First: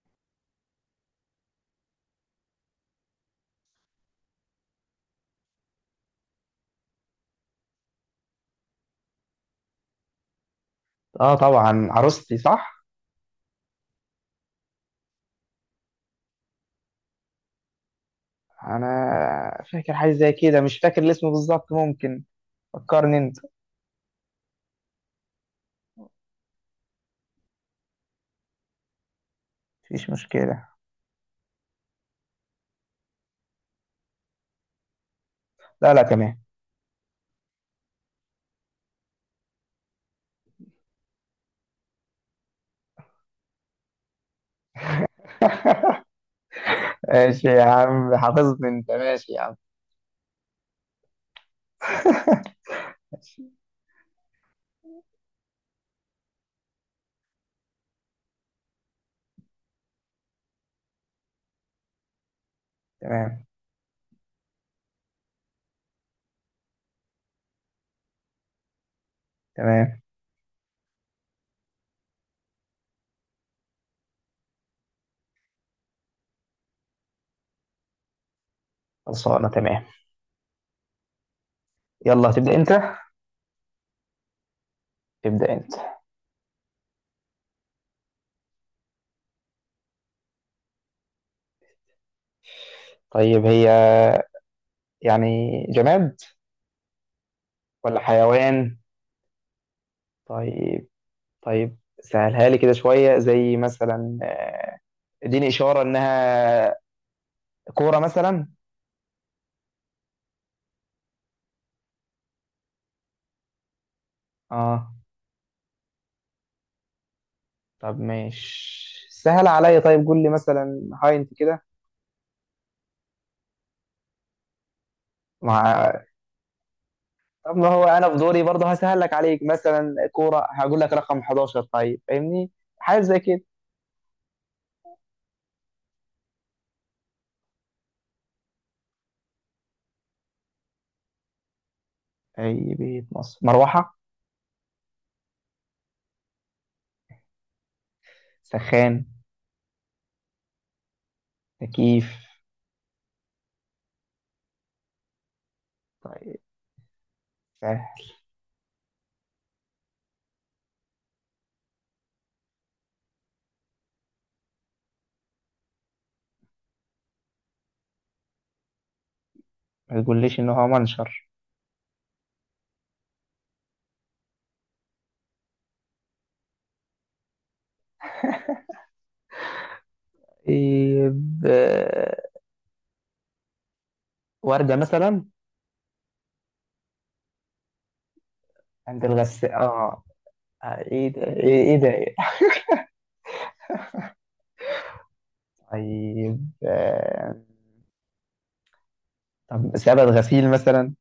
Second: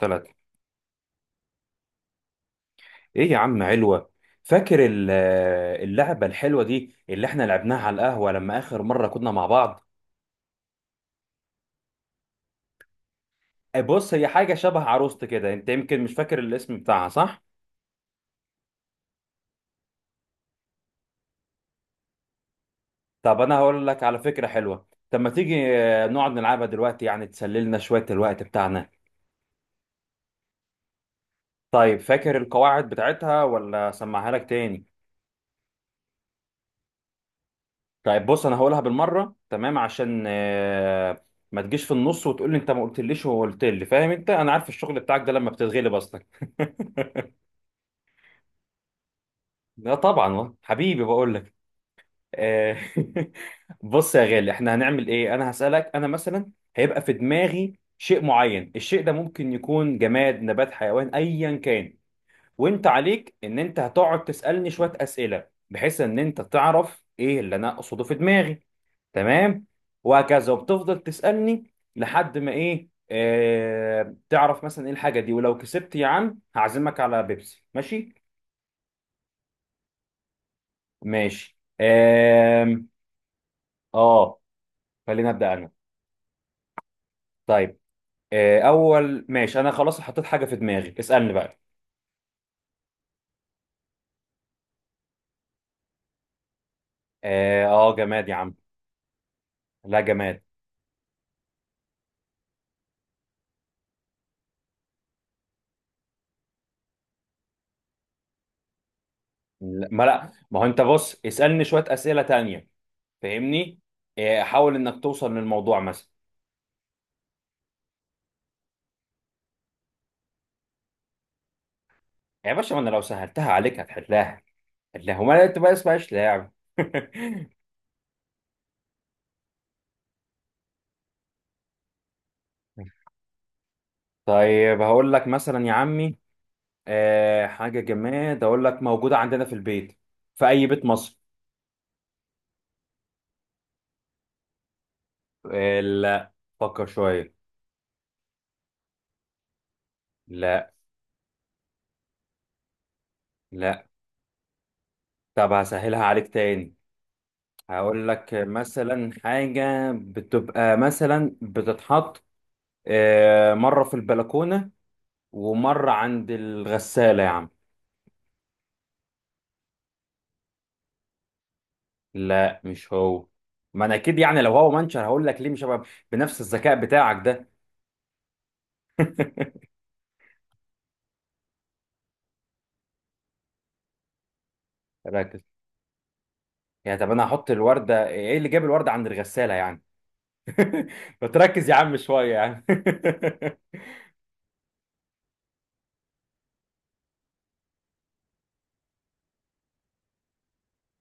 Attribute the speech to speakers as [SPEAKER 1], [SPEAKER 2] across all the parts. [SPEAKER 1] ثلاثة. ايه يا عم علوة؟ فاكر اللعبة الحلوة دي اللي احنا لعبناها على القهوة لما اخر مرة كنا مع بعض.
[SPEAKER 2] اه طبعا عروستي صح.
[SPEAKER 1] أي، بص، هي حاجة شبه عروست كده، انت يمكن مش فاكر الاسم بتاعها، صح؟
[SPEAKER 2] انا فاكر حاجه زي كده، مش فاكر الاسم بالظبط. ممكن فكرني انت؟
[SPEAKER 1] طب انا هقول لك على فكرة حلوة. طب ما تيجي نقعد نلعبها دلوقتي، يعني تسللنا شوية الوقت بتاعنا.
[SPEAKER 2] مفيش مشكله.
[SPEAKER 1] طيب، فاكر القواعد بتاعتها ولا اسمعها لك تاني؟
[SPEAKER 2] لا لا تمام.
[SPEAKER 1] طيب بص، انا هقولها بالمرة تمام، عشان ما تجيش في النص وتقول لي انت ما قلتليش، وقلت لي فاهم. انت انا عارف الشغل بتاعك ده لما بتتغلب اصلا.
[SPEAKER 2] ماشي يا عم، حافظني انت ماشي يا عم.
[SPEAKER 1] لا طبعا والله. حبيبي بقول لك. آه،
[SPEAKER 2] ماشي.
[SPEAKER 1] بص يا غالي، احنا هنعمل ايه. انا هسألك، انا مثلا هيبقى في دماغي شيء معين. الشيء ده ممكن يكون جماد، نبات، حيوان، ايا كان. وانت عليك
[SPEAKER 2] تمام
[SPEAKER 1] ان انت هتقعد تسألني شوية أسئلة بحيث ان انت تعرف ايه اللي انا اقصده في دماغي. تمام
[SPEAKER 2] تمام.
[SPEAKER 1] وهكذا، وبتفضل تسألني لحد ما ايه تعرف مثلا ايه الحاجة دي. ولو كسبت يا عم هعزمك على بيبسي، ماشي؟
[SPEAKER 2] خلصانه تمام.
[SPEAKER 1] ماشي.
[SPEAKER 2] يلا تبدا انت،
[SPEAKER 1] اه، خليني ابدا
[SPEAKER 2] تبدا
[SPEAKER 1] انا.
[SPEAKER 2] انت.
[SPEAKER 1] طيب اول ماشي، انا خلاص حطيت حاجه في دماغي، اسالني بقى.
[SPEAKER 2] طيب هي يعني جماد
[SPEAKER 1] اه
[SPEAKER 2] ولا
[SPEAKER 1] جماد يا عم.
[SPEAKER 2] حيوان؟
[SPEAKER 1] لا، جماد.
[SPEAKER 2] طيب طيب، سهلها لي كده شويه، زي مثلا اديني اشاره انها كوره مثلا.
[SPEAKER 1] لا ما هو انت بص، اسالني شويه اسئله تانية، فاهمني حاول
[SPEAKER 2] اه
[SPEAKER 1] انك توصل للموضوع مثلا.
[SPEAKER 2] طب ماشي، سهل عليا. طيب قول لي مثلا هاينت كده
[SPEAKER 1] يا باشا، ما انا لو سهلتها عليك هتحلها. وما انت بقى
[SPEAKER 2] مع.
[SPEAKER 1] اسمهاش لعب.
[SPEAKER 2] طب ما هو انا في دوري برضه هسهل لك عليك، مثلا كوره هقول لك رقم 11، طيب فاهمني؟ حاجه زي كده.
[SPEAKER 1] طيب هقول لك مثلا، يا عمي حاجه جماد، اقول لك موجوده عندنا في البيت. في اي بيت مصر.
[SPEAKER 2] اي بيت مصر؟ مروحه؟
[SPEAKER 1] لا. فكر شويه.
[SPEAKER 2] سخان؟
[SPEAKER 1] لا.
[SPEAKER 2] تكييف؟
[SPEAKER 1] لا. طب هسهلها عليك
[SPEAKER 2] طيب
[SPEAKER 1] تاني.
[SPEAKER 2] سهل.
[SPEAKER 1] هقول لك مثلا حاجة بتبقى مثلا بتتحط مرة في البلكونة، ومرة عند الغسالة يا عم.
[SPEAKER 2] ما تقوليش ان هو منشر؟
[SPEAKER 1] لا مش هو. ما انا اكيد يعني لو هو منشر هقول لك، ليه مش هبقى بنفس الذكاء بتاعك ده؟
[SPEAKER 2] إيه ب... ورده مثلا؟
[SPEAKER 1] ركز. يعني طب انا هحط الوردة، ايه اللي جاب الوردة
[SPEAKER 2] عند
[SPEAKER 1] عند الغسالة
[SPEAKER 2] الغسالة
[SPEAKER 1] يعني؟
[SPEAKER 2] اه. ايه ده؟
[SPEAKER 1] بتركز يا
[SPEAKER 2] إيه
[SPEAKER 1] عم
[SPEAKER 2] ده؟
[SPEAKER 1] شوية يعني.
[SPEAKER 2] طيب طب سبت غسيل مثلا؟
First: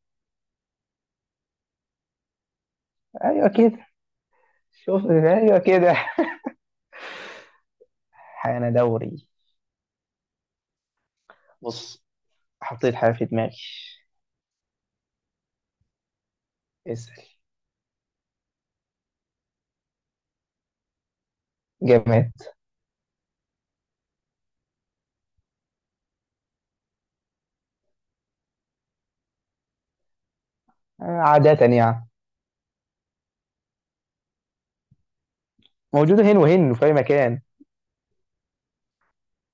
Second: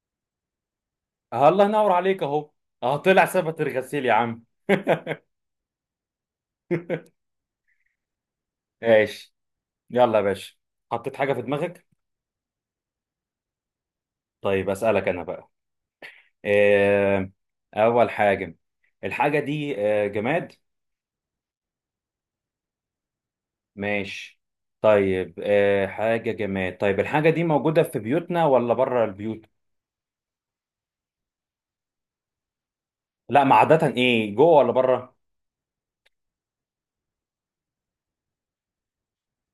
[SPEAKER 1] الله ينور عليك اهو. اه، طلع
[SPEAKER 2] ايوه
[SPEAKER 1] ثبت
[SPEAKER 2] كده.
[SPEAKER 1] الغسيل يا عم.
[SPEAKER 2] شوف ايوه كده. حان دوري.
[SPEAKER 1] ايش. يلا يا باشا، حطيت حاجة في دماغك.
[SPEAKER 2] بص، حطيت حاجة في دماغي.
[SPEAKER 1] طيب أسألك أنا بقى.
[SPEAKER 2] اسأل.
[SPEAKER 1] إيه؟ أول حاجة، الحاجة دي جماد؟
[SPEAKER 2] جماد.
[SPEAKER 1] ماشي. طيب إيه حاجة جماد. طيب الحاجة دي موجودة في بيوتنا ولا بره البيوت؟
[SPEAKER 2] عادة يعني.
[SPEAKER 1] لا ما عادة، إيه جوه ولا بره؟
[SPEAKER 2] موجودة هنا وهنا في أي مكان.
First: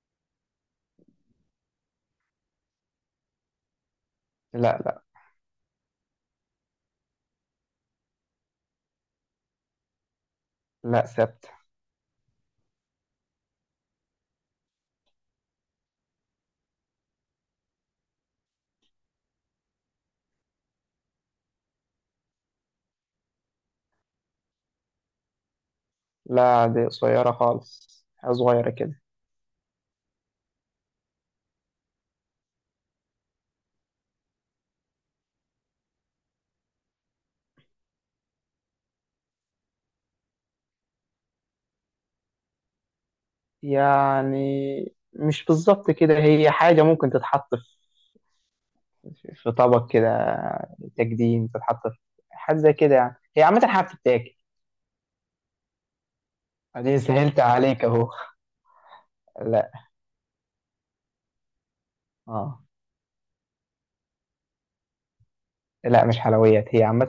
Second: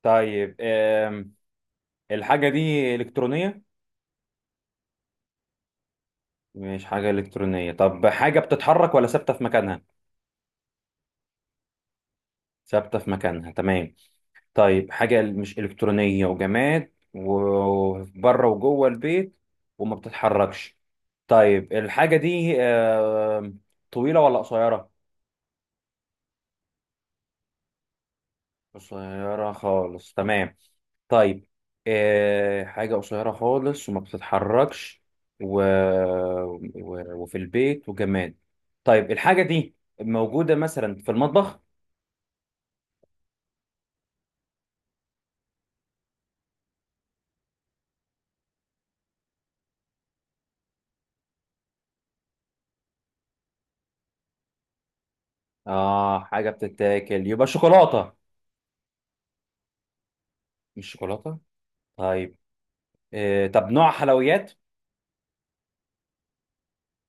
[SPEAKER 1] طيب إيه. الحاجة دي إلكترونية؟
[SPEAKER 2] لا لا.
[SPEAKER 1] مش حاجة إلكترونية. طب حاجة بتتحرك ولا ثابتة في مكانها؟
[SPEAKER 2] لا ثابتة.
[SPEAKER 1] ثابتة في مكانها، تمام. طيب حاجة مش إلكترونية وجماد وبره وجوه البيت، وما بتتحركش. طيب الحاجة دي طويلة ولا قصيرة؟
[SPEAKER 2] لا دي قصيرة خالص، حاجة صغيرة كده.
[SPEAKER 1] قصيرة خالص، تمام. طيب حاجة قصيرة خالص وما بتتحركش و... و... وفي البيت وجماد. طيب الحاجة دي موجودة مثلا في المطبخ؟
[SPEAKER 2] يعني مش بالظبط كده، هي حاجة ممكن تتحط في طبق كده تقديم، تتحط في حاجة زي كده يعني. هي عامة حاجة بتتاكل.
[SPEAKER 1] آه حاجة
[SPEAKER 2] أدي
[SPEAKER 1] بتتاكل،
[SPEAKER 2] سهلت
[SPEAKER 1] يبقى
[SPEAKER 2] عليك أهو.
[SPEAKER 1] شوكولاتة.
[SPEAKER 2] لا.
[SPEAKER 1] مش شوكولاتة؟ طيب
[SPEAKER 2] اه.
[SPEAKER 1] طب نوع حلويات؟
[SPEAKER 2] لا مش حلويات، هي عامة.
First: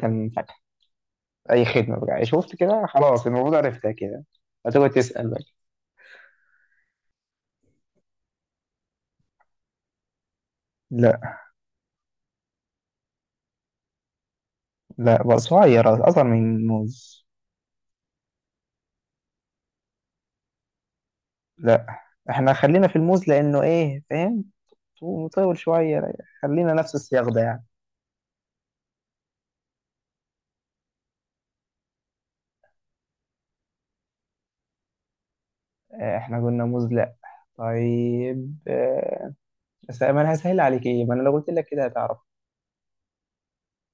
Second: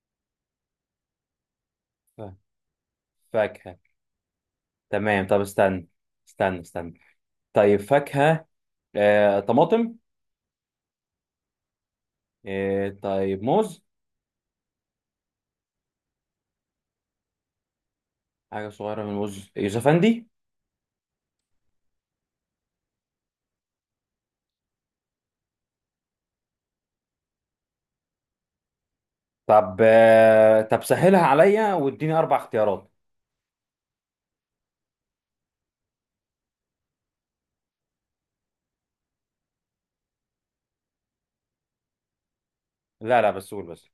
[SPEAKER 2] اي خدمه بقى، شفت كده؟ خلاص، المفروض
[SPEAKER 1] فاكهة.
[SPEAKER 2] عرفتها كده. هتقعد
[SPEAKER 1] تمام.
[SPEAKER 2] تسال
[SPEAKER 1] طب
[SPEAKER 2] بقى.
[SPEAKER 1] استنى. استنى استنى. طيب فاكهة طماطم.
[SPEAKER 2] لا.
[SPEAKER 1] طيب موز.
[SPEAKER 2] لا بقى صغير، اصغر من الموز.
[SPEAKER 1] حاجة صغيرة من موز، يوسفندي.
[SPEAKER 2] لا احنا خلينا في الموز لانه ايه فاهم، مطول شويه. خلينا نفس السياق ده يعني.
[SPEAKER 1] طب طب سهلها عليا واديني أربع اختيارات.
[SPEAKER 2] احنا قلنا موز لا. طيب بس ما انا هسهل عليك ايه، ما انا لو قلت لك كده هتعرف.
[SPEAKER 1] لا لا بس قول، بس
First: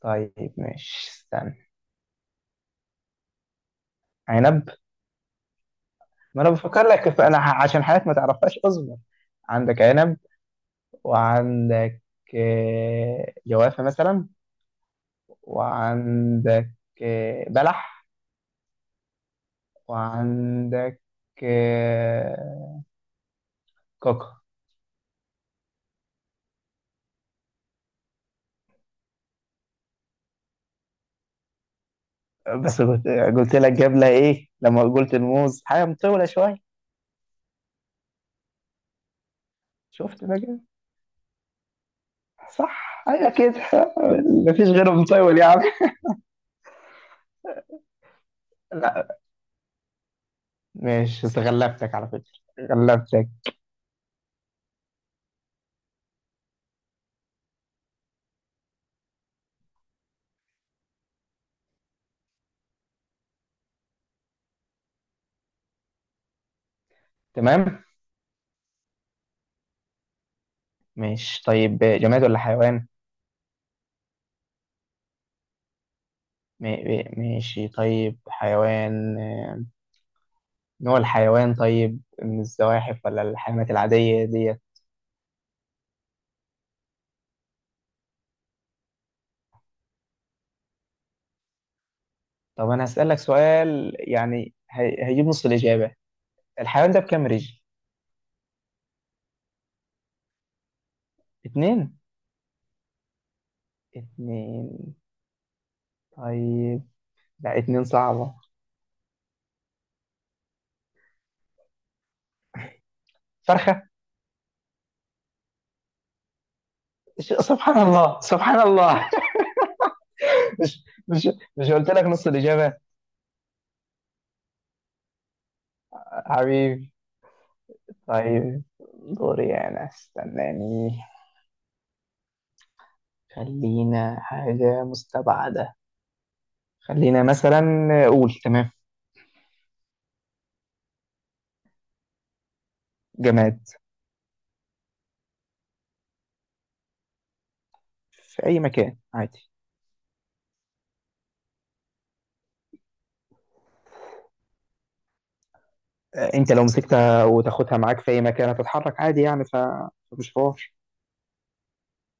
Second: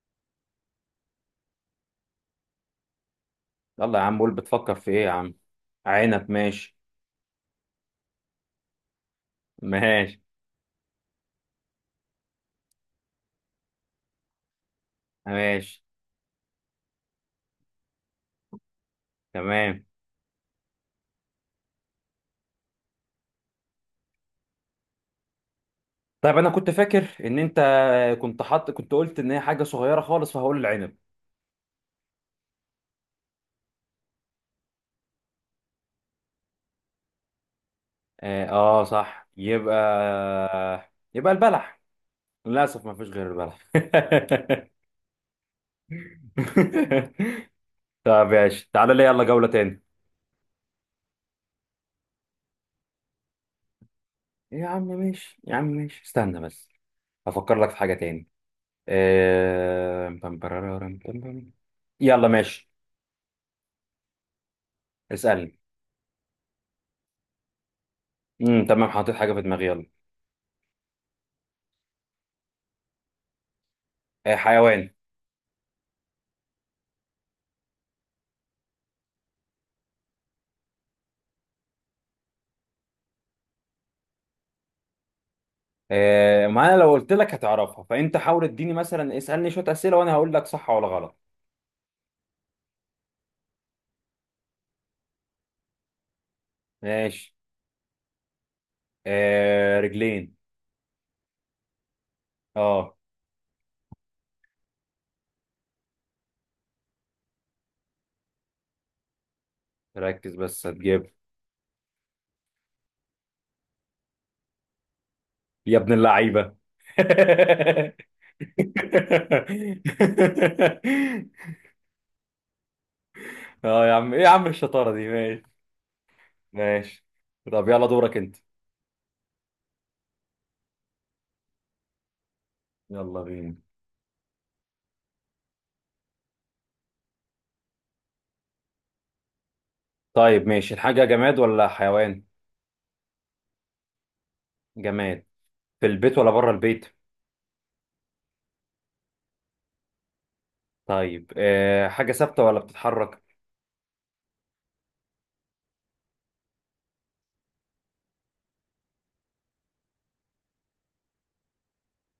[SPEAKER 2] طيب ماشي استنى.
[SPEAKER 1] يلا يا عم قول،
[SPEAKER 2] عنب.
[SPEAKER 1] بتفكر في إيه يا عم. عنب؟
[SPEAKER 2] ما انا
[SPEAKER 1] ماشي.
[SPEAKER 2] بفكر لك في- انا ح- عشان حالات ما تعرفهاش اصبر. عندك عنب،
[SPEAKER 1] ماشي.
[SPEAKER 2] وعندك جوافه مثلا،
[SPEAKER 1] ماشي.
[SPEAKER 2] وعندك بلح،
[SPEAKER 1] تمام.
[SPEAKER 2] وعندك آه، كوكو.
[SPEAKER 1] طيب أنا كنت فاكر إن أنت كنت حاط، كنت قلت إن هي حاجة صغيرة خالص، فهقول العنب.
[SPEAKER 2] بس قلت، قلت لك جبلة ايه لما قلت الموز حاجة مطولة شوية.
[SPEAKER 1] آه، صح، يبقى
[SPEAKER 2] شفت بقى.
[SPEAKER 1] يبقى البلح. للأسف ما
[SPEAKER 2] صح
[SPEAKER 1] فيش
[SPEAKER 2] ايوه
[SPEAKER 1] غير
[SPEAKER 2] كده.
[SPEAKER 1] البلح.
[SPEAKER 2] مفيش غيره مطول يا عم.
[SPEAKER 1] طب ماشي، تعالى لي
[SPEAKER 2] لا
[SPEAKER 1] يلا جولة تاني.
[SPEAKER 2] ماشي، بس غلبتك على فكرة، غلبتك.
[SPEAKER 1] يا عم ماشي، يا عم ماشي، استنى بس أفكر لك في حاجة تاني. بام برارارام بام بام. يلا ماشي، اسألني.
[SPEAKER 2] تمام.
[SPEAKER 1] تمام، حاطط حاجة في دماغي، يلا.
[SPEAKER 2] ماشي طيب جماد ولا حيوان؟
[SPEAKER 1] حيوان.
[SPEAKER 2] ماشي طيب حيوان. نوع الحيوان طيب، من الزواحف ولا الحيوانات العادية دي؟
[SPEAKER 1] ما أنا لو قلت لك هتعرفها، فأنت حاول اديني مثلا اسألني شوية أسئلة، وأنا هقول لك صح ولا غلط.
[SPEAKER 2] طب انا هسألك سؤال يعني هيجيب نص الإجابة. الحيوان ده بكام
[SPEAKER 1] ماشي
[SPEAKER 2] رجل؟
[SPEAKER 1] رجلين.
[SPEAKER 2] اتنين؟
[SPEAKER 1] اه.
[SPEAKER 2] اتنين طيب. لا اتنين صعبة.
[SPEAKER 1] ركز بس هتجيب.
[SPEAKER 2] فرخة.
[SPEAKER 1] يا ابن اللعيبة.
[SPEAKER 2] سبحان الله سبحان الله. مش مش مش قلت لك نص الإجابة؟
[SPEAKER 1] اه يا عم، ايه يا عم الشطارة دي. ماشي.
[SPEAKER 2] حبيبي.
[SPEAKER 1] ماشي. طب يلا دورك انت.
[SPEAKER 2] طيب دوري أنا، استناني.
[SPEAKER 1] يلا بينا.
[SPEAKER 2] خلينا حاجة مستبعدة. خلينا مثلا. قول تمام.
[SPEAKER 1] طيب ماشي، الحاجة جماد ولا حيوان؟
[SPEAKER 2] جماد.
[SPEAKER 1] جماد. في البيت ولا بره البيت؟
[SPEAKER 2] في أي مكان عادي.
[SPEAKER 1] طيب أه حاجة ثابتة ولا بتتحرك؟
[SPEAKER 2] أنت لو مسكتها وتاخدها معاك في أي مكان هتتحرك عادي يعني، فمش حوار.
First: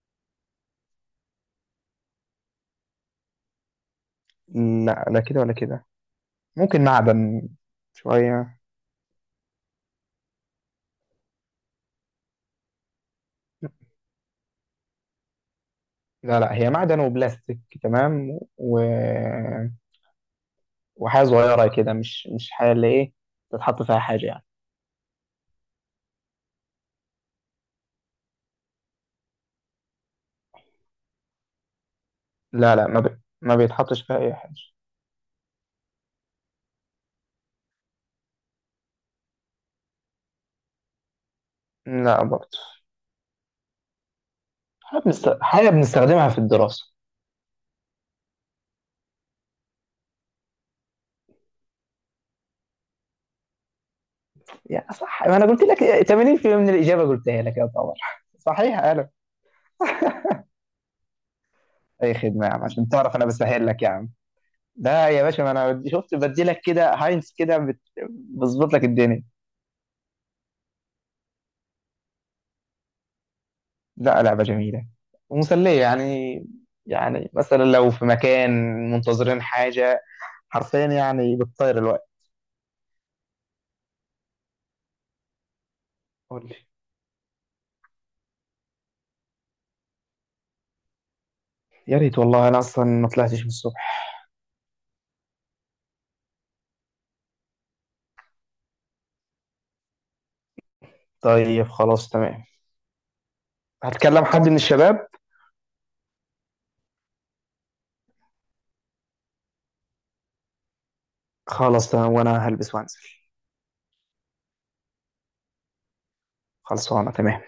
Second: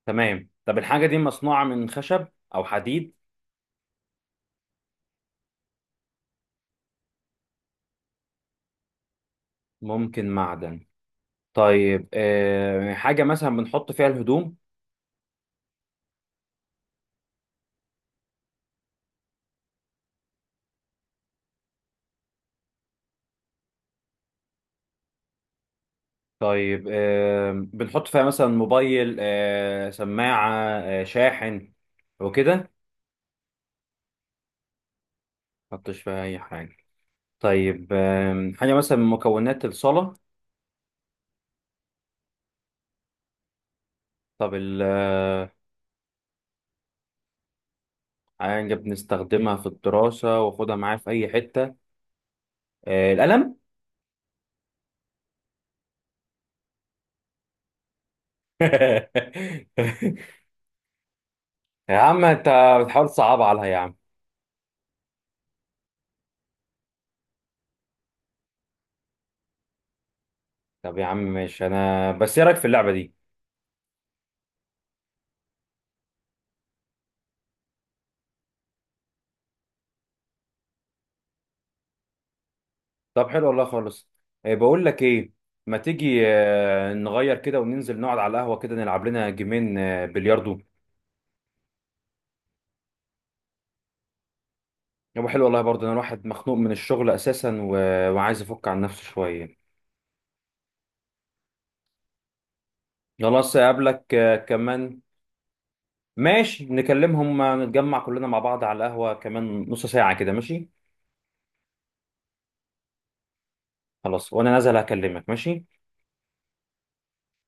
[SPEAKER 1] تمام. طب الحاجة دي مصنوعة من خشب او حديد؟
[SPEAKER 2] لا لا كده ولا كده. ممكن معدن شوية.
[SPEAKER 1] ممكن معدن. طيب أه حاجة مثلا بنحط فيها الهدوم؟
[SPEAKER 2] لا هي معدن وبلاستيك تمام، وحاجة صغيرة كده، مش مش حاجة اللي إيه تتحط فيها حاجة يعني.
[SPEAKER 1] طيب أه بنحط فيها مثلا موبايل، أه سماعة، أه شاحن، وكده.
[SPEAKER 2] لا ما بيتحطش فيها أي حاجة.
[SPEAKER 1] حطش فيها اي حاجه. طيب حاجه مثلا من مكونات الصلاه.
[SPEAKER 2] لا برضه.
[SPEAKER 1] طب ال آه،
[SPEAKER 2] حاجة بنستخدمها في الدراسة.
[SPEAKER 1] حاجه بنستخدمها في الدراسه، واخدها معايا في اي حته القلم.
[SPEAKER 2] يعني صح، ما أنا قلت لك 80% من الإجابة قلتها لك، يا طبعا صحيح أنا.
[SPEAKER 1] يا
[SPEAKER 2] أي
[SPEAKER 1] عم انت
[SPEAKER 2] خدمة يا عم، عشان
[SPEAKER 1] بتحاول
[SPEAKER 2] تعرف أنا
[SPEAKER 1] تصعب عليها
[SPEAKER 2] بسهل
[SPEAKER 1] يا
[SPEAKER 2] لك يا
[SPEAKER 1] عم.
[SPEAKER 2] عم. لا يا باشا، ما أنا شفت بدي لك كده هاينس كده بظبط لك الدنيا.
[SPEAKER 1] طب يا عم ماشي، انا بس ايه رايك في اللعبه دي؟
[SPEAKER 2] لا لعبة جميلة ومسلية يعني. يعني مثلا لو في مكان منتظرين حاجة، حرفيا يعني بتطير الوقت.
[SPEAKER 1] طب حلو والله خالص. بقول لك ايه، ما تيجي
[SPEAKER 2] قول لي.
[SPEAKER 1] نغير كده وننزل نقعد على القهوه كده نلعب لنا جيمين بلياردو.
[SPEAKER 2] يا ريت والله، أنا أصلا ما طلعتش من الصبح.
[SPEAKER 1] يبقى حلو والله، برضه انا الواحد مخنوق من الشغل اساسا و... وعايز افك عن نفسه شويه.
[SPEAKER 2] طيب خلاص تمام.
[SPEAKER 1] خلاص اقابلك
[SPEAKER 2] هتكلم حد من
[SPEAKER 1] كمان.
[SPEAKER 2] الشباب.
[SPEAKER 1] ماشي نكلمهم نتجمع كلنا مع بعض على القهوة كمان نص ساعة كده، ماشي.
[SPEAKER 2] خلاص تمام، وأنا هلبس وأنزل.
[SPEAKER 1] خلاص، وانا نازل هكلمك، ماشي.
[SPEAKER 2] خلصانة تمام.